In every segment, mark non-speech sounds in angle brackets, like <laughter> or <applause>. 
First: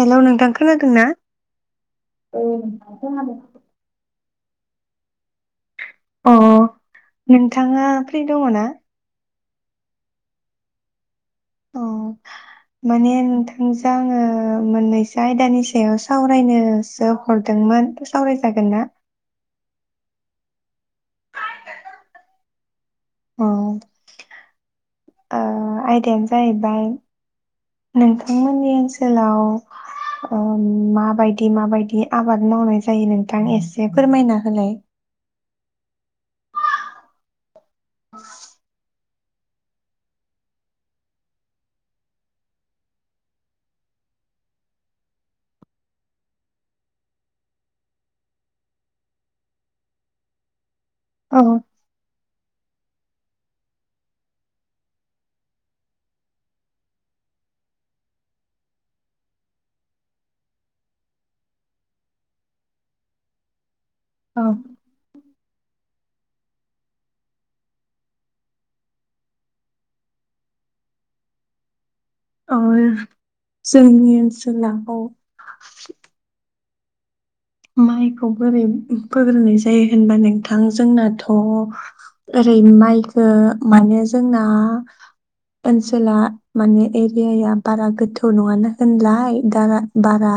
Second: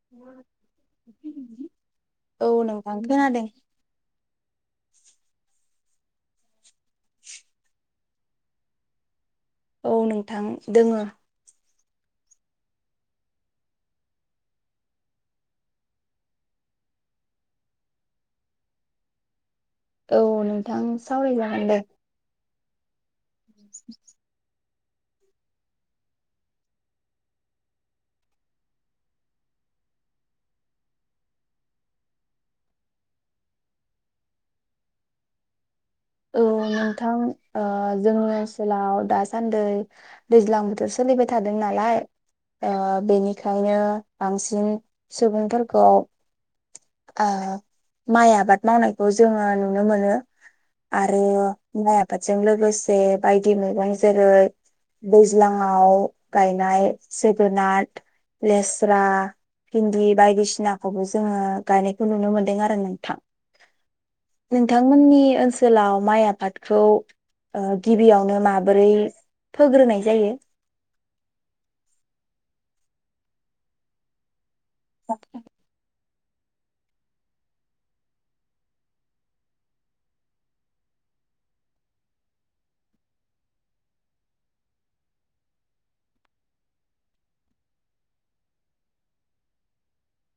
हेल' नोंथां खोनादों ना औ नोंथां खोनादों अ नोंथाङा फ्रि दङ ना औ नोंथां दोङो अ माने नोंथांजों आङो मोननैसो आयदानि सायाव सावरायनोसो हरदोंमोन सावरायजागोन ना? औ नोंथां सावरायजागोन दे अ <inaudible> ओ आयदायानो जाहैबाय नोंथांमोननि ओनसोलाव ओ माबायदि माबायदि आबाद मावनाय जायो नोंथां एसे फोरमायना होलाय औ नोंथां ओ जोंनि ओनसोलाव दासान्दै दैज्लां बोथोर सोलिबाय थादों नालाय ओ बेनिखायनो बांसिन सुबुंफोरखौ ओ माइ आबाद मावनायखौ जोङो नुनो मोनो आरो औ माइ आ बादजों लोगोसे बायदि मैगं जेरै दैज्लाङाव गायनाय जोगोनार लेस्रा भिन्दि बायदिसिनाखौबो जोङो गायनायखौ नुनो मोनदों आरो नोंथां औ नोंथांमोननि ओस गाव माइ आबादखौ ओ गिबियावनो माबोरै फोग्रोनाय जायो ओ जोंनि ओनसो <unintelligible> माइखौ बोरै फोग्रोनाय जायो होनबा नोंथां जोंनाथ' ओरै माइखो माने जोंना ओनसोला माने एरियाया बारा गोथौ नङानो होनलाय दाना दारा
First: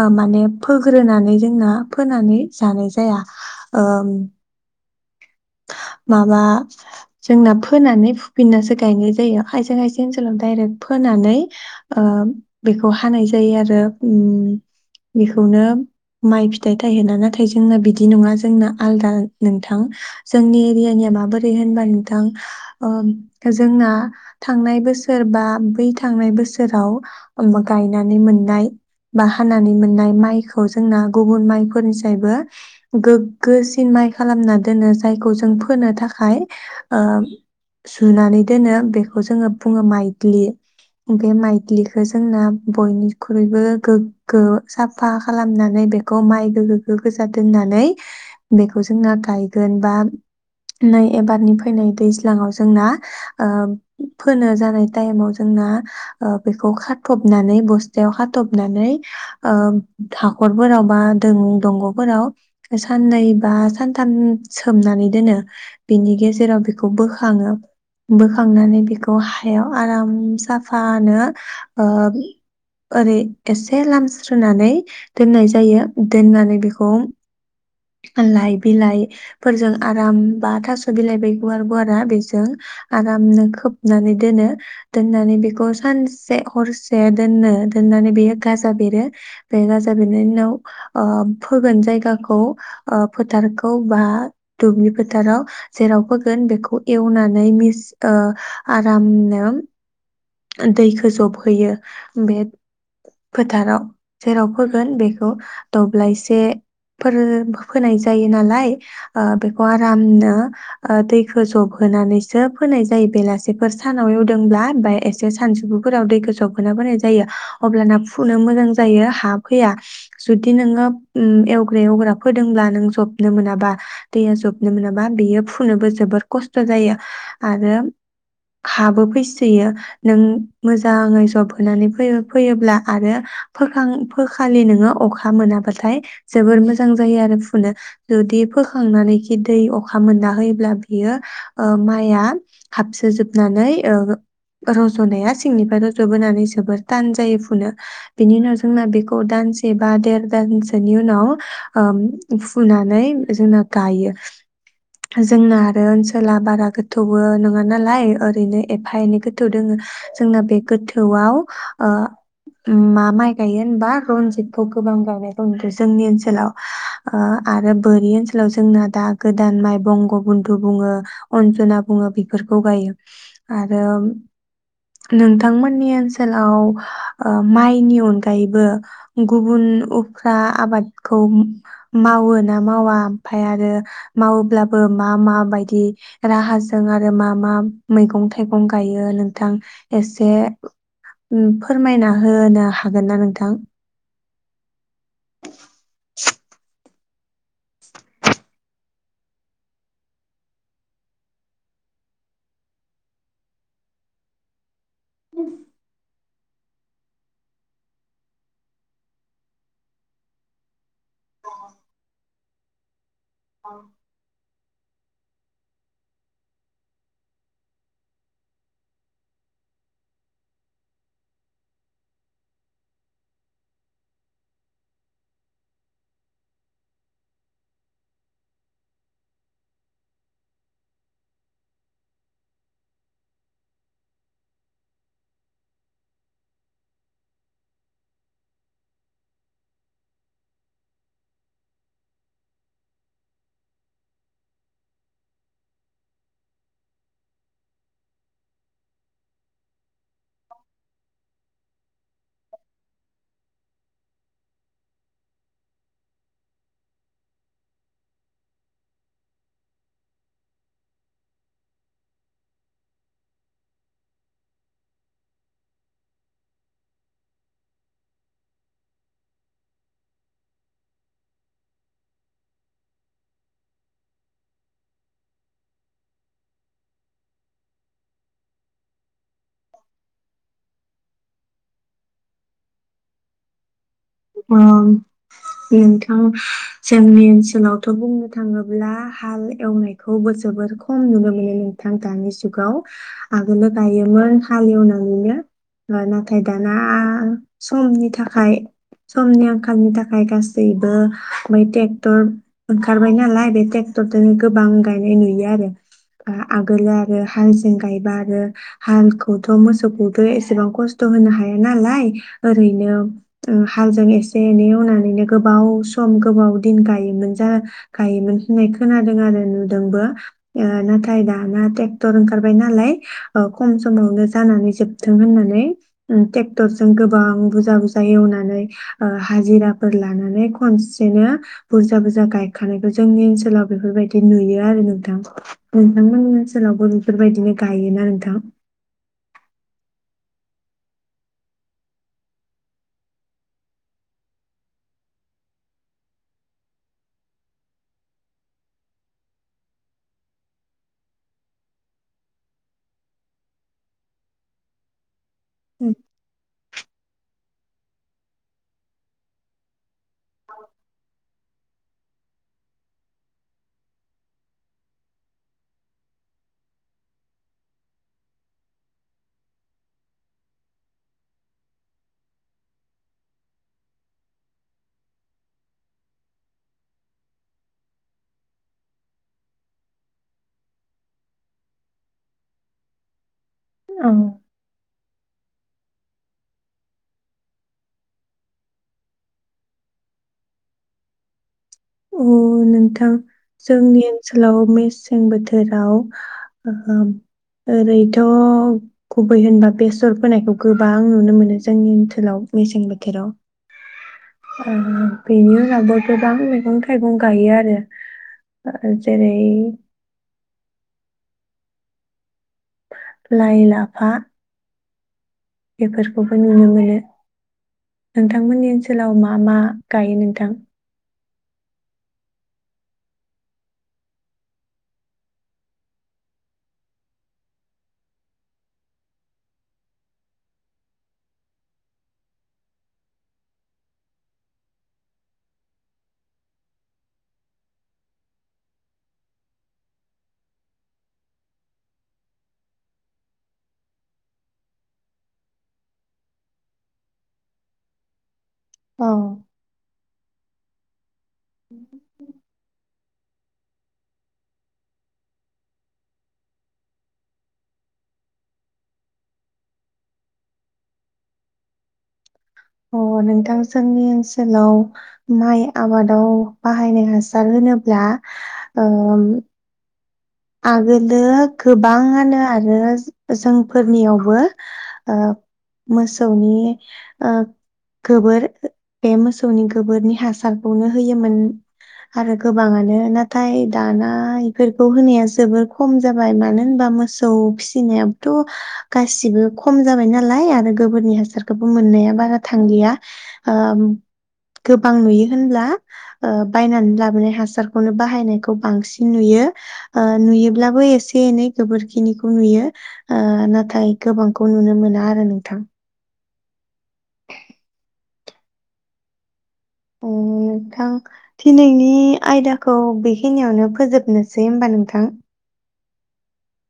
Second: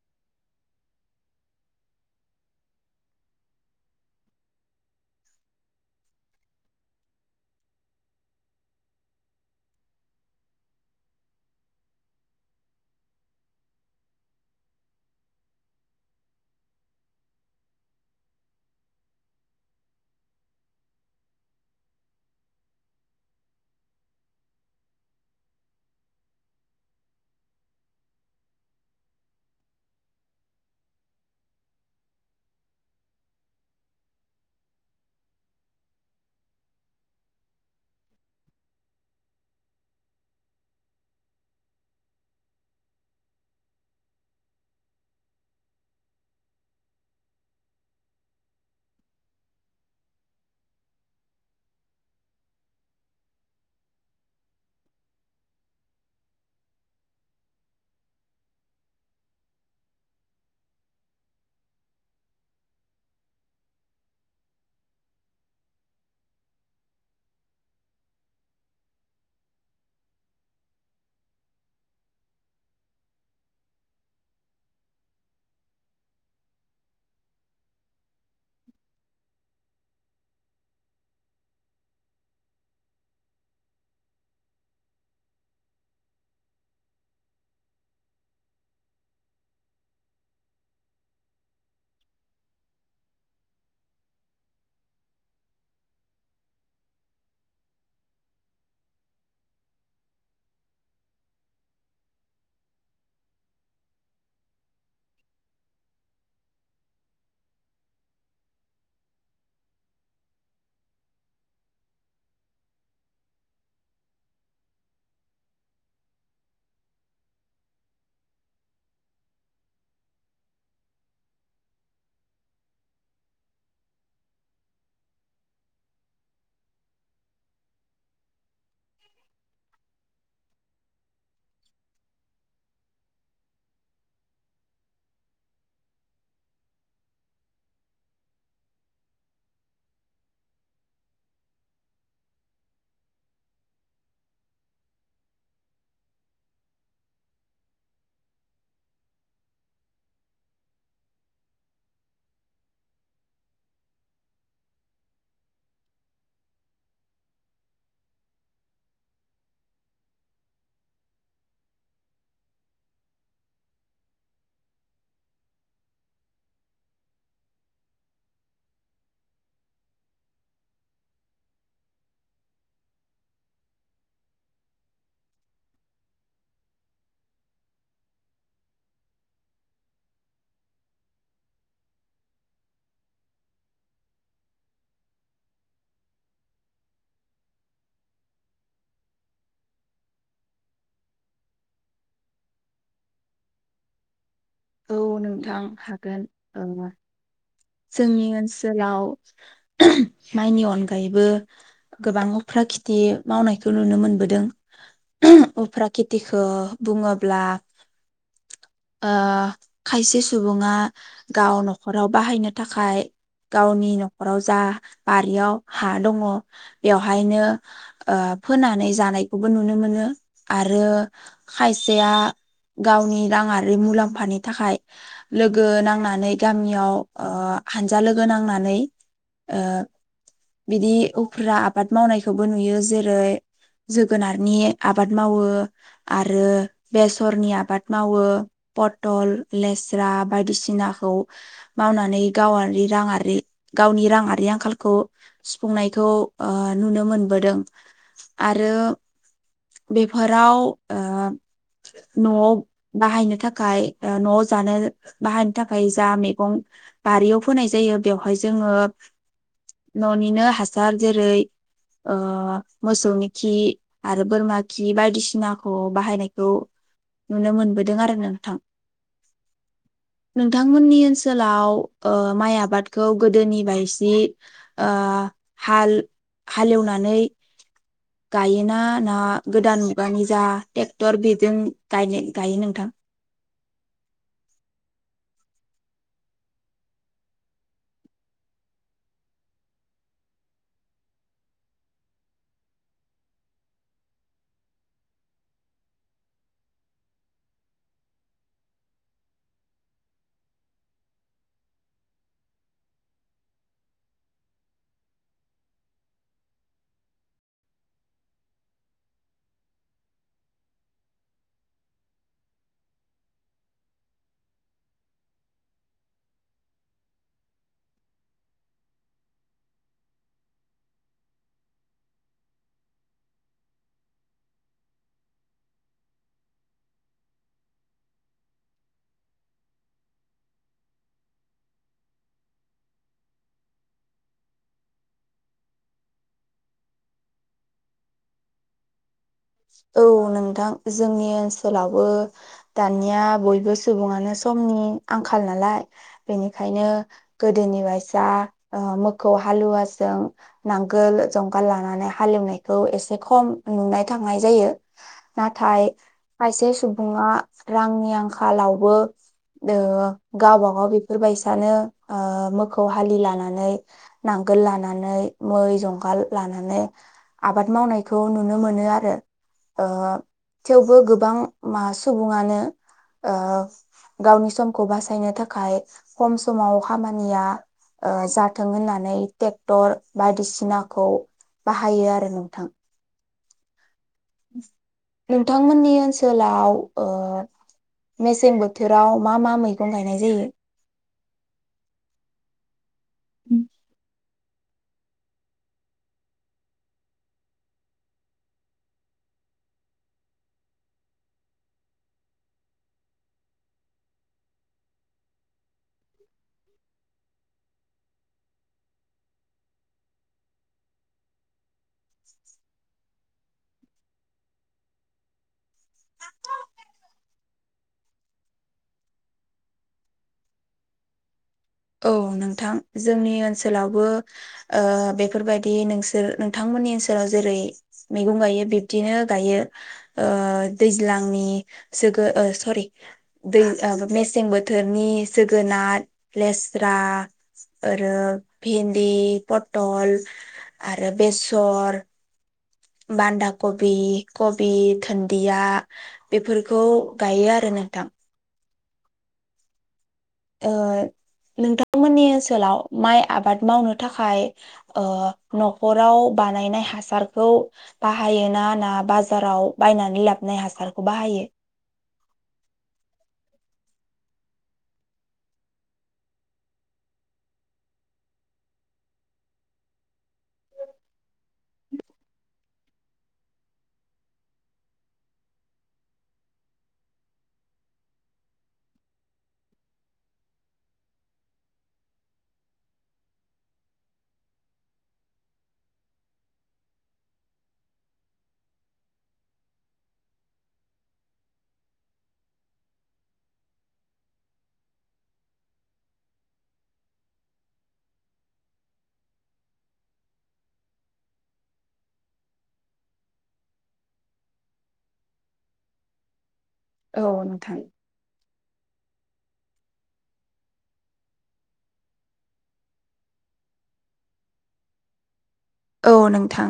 ओ माने फोग्रोनान नै जोंना फोनानै जानाय जाया ओम माबा जोंना फोनानै फुफिननासो गायनाय जायो खायसे खायसे ओनसोलाव डायरेक्ट फोनानै ओ बेखौ हानाय जायो आरो उम बेखौनो माइ फिथाइ थायहोना नाथाय जोंना बिदि नङा जोंना आलदा नोंथां जोंनि एरियानिया माबोरै होनबा नोंथां ओ जोंना थांनाय बोसोर बा बै थांनाय बोसोराव गायनानै मोननाय बा हानानै मोननाय माइखौ जोंना गुबुन माइफोरनिसायबो गोग्गोसिन माइ खालामना दोनो माइखौ जों फोनो थाखाय ओ जुनानै दोनो बेखौ जोङो बुङो माइदलि बे माइदलि जोंना बयनिख्रुइबो गोग्गो साफा खालामनानै बेखौ माइ गोगगो गोजा दोननानै बेखौ जोंना गायगोन बा नै एबारनि फैनाय दैज्लाङाव जोंना ओ फोनो जानाय टाइमाव जोंना बेखौ खाथबनानै बस्थायाव खाथबनानै ओ हाखरफोराव बा दं-दंग'फोराव साननै बा सानथाम सोमनानै दोनो बिनि गेजेराव बिखौ बोखाङो बोखांनानै बिखौ हायाव आराम साफानो ओ ओरै एसे लामस्रोनानै दोननाय जायो दोननानै बिखौ लाइ बिलाइफोरजों आराम बा थास' बिलाइ बे गुवार गुवारा बेजों आरामनो खोबनानै दोनो दोननानै बेखौ सानसे हरसे दोनो दोननानै बेयो गाजा बेरो बे गाजा बेरनायनि उनाव ओ फोगोन जायगाखौ ओ फोथारखौ बा दुब्लि फोथाराव जेराव फोगोन बेखौ एवनानै मिस ओ आरामनो दैखो जबहोयो बे फोथाराव जेराव फोगोन बेखौ दब्लायसे फोर बो फोनाय जायो नालाय ओ बेखौ आरामनो ओ दैखो जबहोनानैसो फोनाय जायो बेलासिफोर सानाव एवदोंब्ला बाय एसे सानजुफुफोराव दैखो जबहोना फोनाय जायो अब्लाना फुनो मोजां जायो हा फैया जुदि नोङो उम एवग्रि एवग्रा फोदोंब्ला नों जबनो मोनाबा दैया जबनो मोनाबा बेयो फुनोबो जोबोर खस्थ' जायो आरो हाबो फैसोयो नों मोजाङै जबहोनानै फो-फोयोब्ला आरो फोखां फोखालि नोङो अखा मोनाबाथाय जोबोर मोजां मोजां जायो आरो फुनो जुदि फोखांनानैखि दै अखा मोनना होयोब्ला बियो माइआ हाबसोजोबनानै रज'नाया सिंनिफ्राय रज'बोनानै जोबोर थान जायो फुनो बेनि उनाव जोंना बेखौ दानसे बा देर दानसोनि उनाव फुनानै जोंना गायो जोंना आरो ओनसोला बारा गोथौबो नङा नालाय ओरैनो एफा एनै गोथौ दोङो जोंना बे गोथौआव मा माइ गायो होनबा रनजितखौ गोबां गायनायखौ नुदो जोंनि ओनसोलाव ओ आरो बोरि ओनसोलाव जोंना दा गोदान माइ बंग बन्धु बुङो अन्जना बुङो बेफोरखौ गायो आरो नोंथांमोननि ओनसोलाव माइनि अनगायैबो गुबुन उफ्रा आबादखौ औ मावो ना मावा ओमफाय आरो मावोब्लाबो मा माबायदि राहाजों आरो मा मा मैगं थाइगं गायो नोंथां एसे उम फोरमायना होनो हागोन ना नोंथां नोंथां हागोन औ जोंनि ओनसोलाव माइनि अनगायैबो गोबां उफ्रा खिथि मावनायखौ नुनो मोनबोदों। <inaudible> दिखौ बुङोब्ला खायसे सुबुङा गाव न'खराव बाहायनो थाखाय गावनि न'खराव जा बारियाव हा दङ बेवहायनो ओ फोनानै जानायखौबो नुनो मोनो आरो खायसेया गावनि राङारि मुलाम्फानि थाखाय लोगो नांनानै गामियाव हानजा लोगो नांनानै बिदि उफ्रा आबाद मावनायखौबो नुयो जेरै जोगोनारनि आबाद मावो आरो बेसरनि आबाद मावो पटल लेस्रा बायदिसिनाखौ मावनानै गावारि राङारि गावनि राङारि आंखालखौ सुफुंनायखौ ओ नुनो मोनबोदों आरो बेफोराव ओ न'आव बाहायनो थाखाय ओ न'आव जानो बाहायनो थाखाय जा मेगं बारियाव फोनाय जायो बेवहाय जोङो न'निनो हासार जेरै ओ मोसौनि खि आरो बोरमा खि बायदिसिनाखौ बाहायनायखौ नुनो मोनबोदों आरो नोंथां नोंथांमोननि ओनसोलाव ओ माइ आबादखौ गोदोनि बाय सि ओ हाल हालेवनानै गायोना ना गोदान मुगानि जा टेक्टर बेजों गायनाय गायो नोंथां ओं नोंथां जोंनि ओनसोलावथ' बुंनो थाङोब्ला हाल एवनायखौबो जोबोर खम नुनो मोनो नोंथां दानि जुगाव आगोलो गायोमोन हाल एवनानैनो नाथाय दाना समनि थाखाय समनि आंखालनि थाखाय गासैबो बै टेक्टर ओंखारबाय नालाय बे टेक्टरदोनो गोबां गायनाय नुयो आरो आ आगोलो आरो हालजों गायबा आरो हालखौथ' मोसौखौथ' एसेबां खस्थ' होनो हाया नालाय ओरैनो हालजों एसे एनै एवनानैनो गोबाव सम गोबाव दिन गायोमोन गायोमोन होननाय खोनादों आरो नुदोंबो नाथाय दाना ट्रेक्टर ओंखारबाय नालाय खम समावनो जानानै जोबथों होननानै ट्रेक्टरजों गोबां बुरजा बुरजा एवनानै नै ओ हाजिराफोर लानानै खनसेनो बुरजा बुरजा गायखानायखौ जोंनि ओनसोलाव बेफोरबायदि नुयो आरो नोंथां नोंथांमोननि ओनसोलावबो बेफोरबायदिनो गायोना नोंथां औ नोंथां जोंनि ओनसोलावबो दानिया बयबो सुबुङानो समनि आंखाल नालाय बेनिखायनो गोदोनि बायसा ओ मोखौ हालुवाजों नांगोल जंगाल लानानै हालवनायखौ एसे खम नुनाय थांनाय जायो। नाथाय फारसे सुबुङा रांनि आंखालावबो ओ गावबागाव बेफोरबायसानो ओ मोखौ हालि लानानै नांगोल लानानै मै जंगाल लानानै आबाद मावनायखौ नुनो मोनो आर रो ओ थेवबो गोबां मा सुबुङानो ओ गावनि समखौ बासायनो थाखाय खम समाव खामानिया ओ जाथों होननानै टेक्टर बायदिसिनाखौ बाहायो आरो नोंथां औ नोंथांमोननि ओनसोलाव ओ मेसें बोथोराव मा मा मैगं गायनाय जायो अ नोंथां जोंनि ओनसोलाव मेसें बोथोराव ओरैथ' गुबै होनबा बेसर फोनायखौ गोबां नुनो मोनो जोंनि ओनसोलाव मेसें बोथोराव ओ बेनि उनावबो गोबां मैगं थाइगं गायो आरो ओ जेरै लाइ लाफा बेफोरखौबो नुनो मोनो नोंथांमोननि ओनसोलाव मा मा गायो नोंथां औ नोंथां जोंनि ओनसोलावबो ओ बेफोरबायदि नोंसोर नोंथांमोननि ओनसोलाव जेरै मैगं गायो बिब्दिनो गायो ओ दैज्लांनि सोगो ओ सरि दै ओ मेसें बोथोरनि जोगोनार लेस्रा ओरो भिन्दि पटल आरो बेसर बान्दा कबि कबि धोनदिया बेफोरखौ गायो आरो नोंथां औ ओ नोंथांमोननि ओनसोलाव माइ आबाद मावनो थाखाय न'खराव ओ बानायनाय हासारखौ बाहायोना ना बाजाराव बायनानै लाबाय हासारखौ बाहायो। अ नोंथां जोंनि ओनसोलाव माइ आबादाव बाहायनाय हासार होनोब्ला ओम आगोलो गोबाङानो आरो जोंफोरनियावबो ओ मोसौनि ओ गोबोर बे मोसौनि गोबोरनि हासारखौनो होयोमोन आरो गोबाङानो नाथाय दाना इफोरखौ होनाया जोबोर खम जाबाय मानो होनबा मोसौ फिसिनायाबोथ' गासिबो खम जाबाय नालाय आरो गोबोरनि हासारखौबो मोननाया बारा थांलिया ओ गोबां नुयो होनब्ला बायनानै लाबोनाय हासारखौनो बाहायनायखौ बांसिन नुयो। ओ नुयोब्लाबो एसे एनै गोबोरखिनिखौ नुयो ओ नाथाय गोबांखौ नुनो मोना आरो नोंथां औ नोंथां उम नोंथां दिनैनि आयदाखौ बेखिनियावनो फोजोबनोसै होनबा नोंथां। औ नोंथां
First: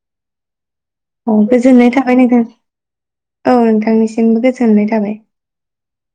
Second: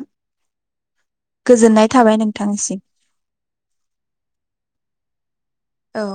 औ गोजोननाय थाबाय नोंथां औ नोंथांनिसिमबो गोजोननाय थाबाय औ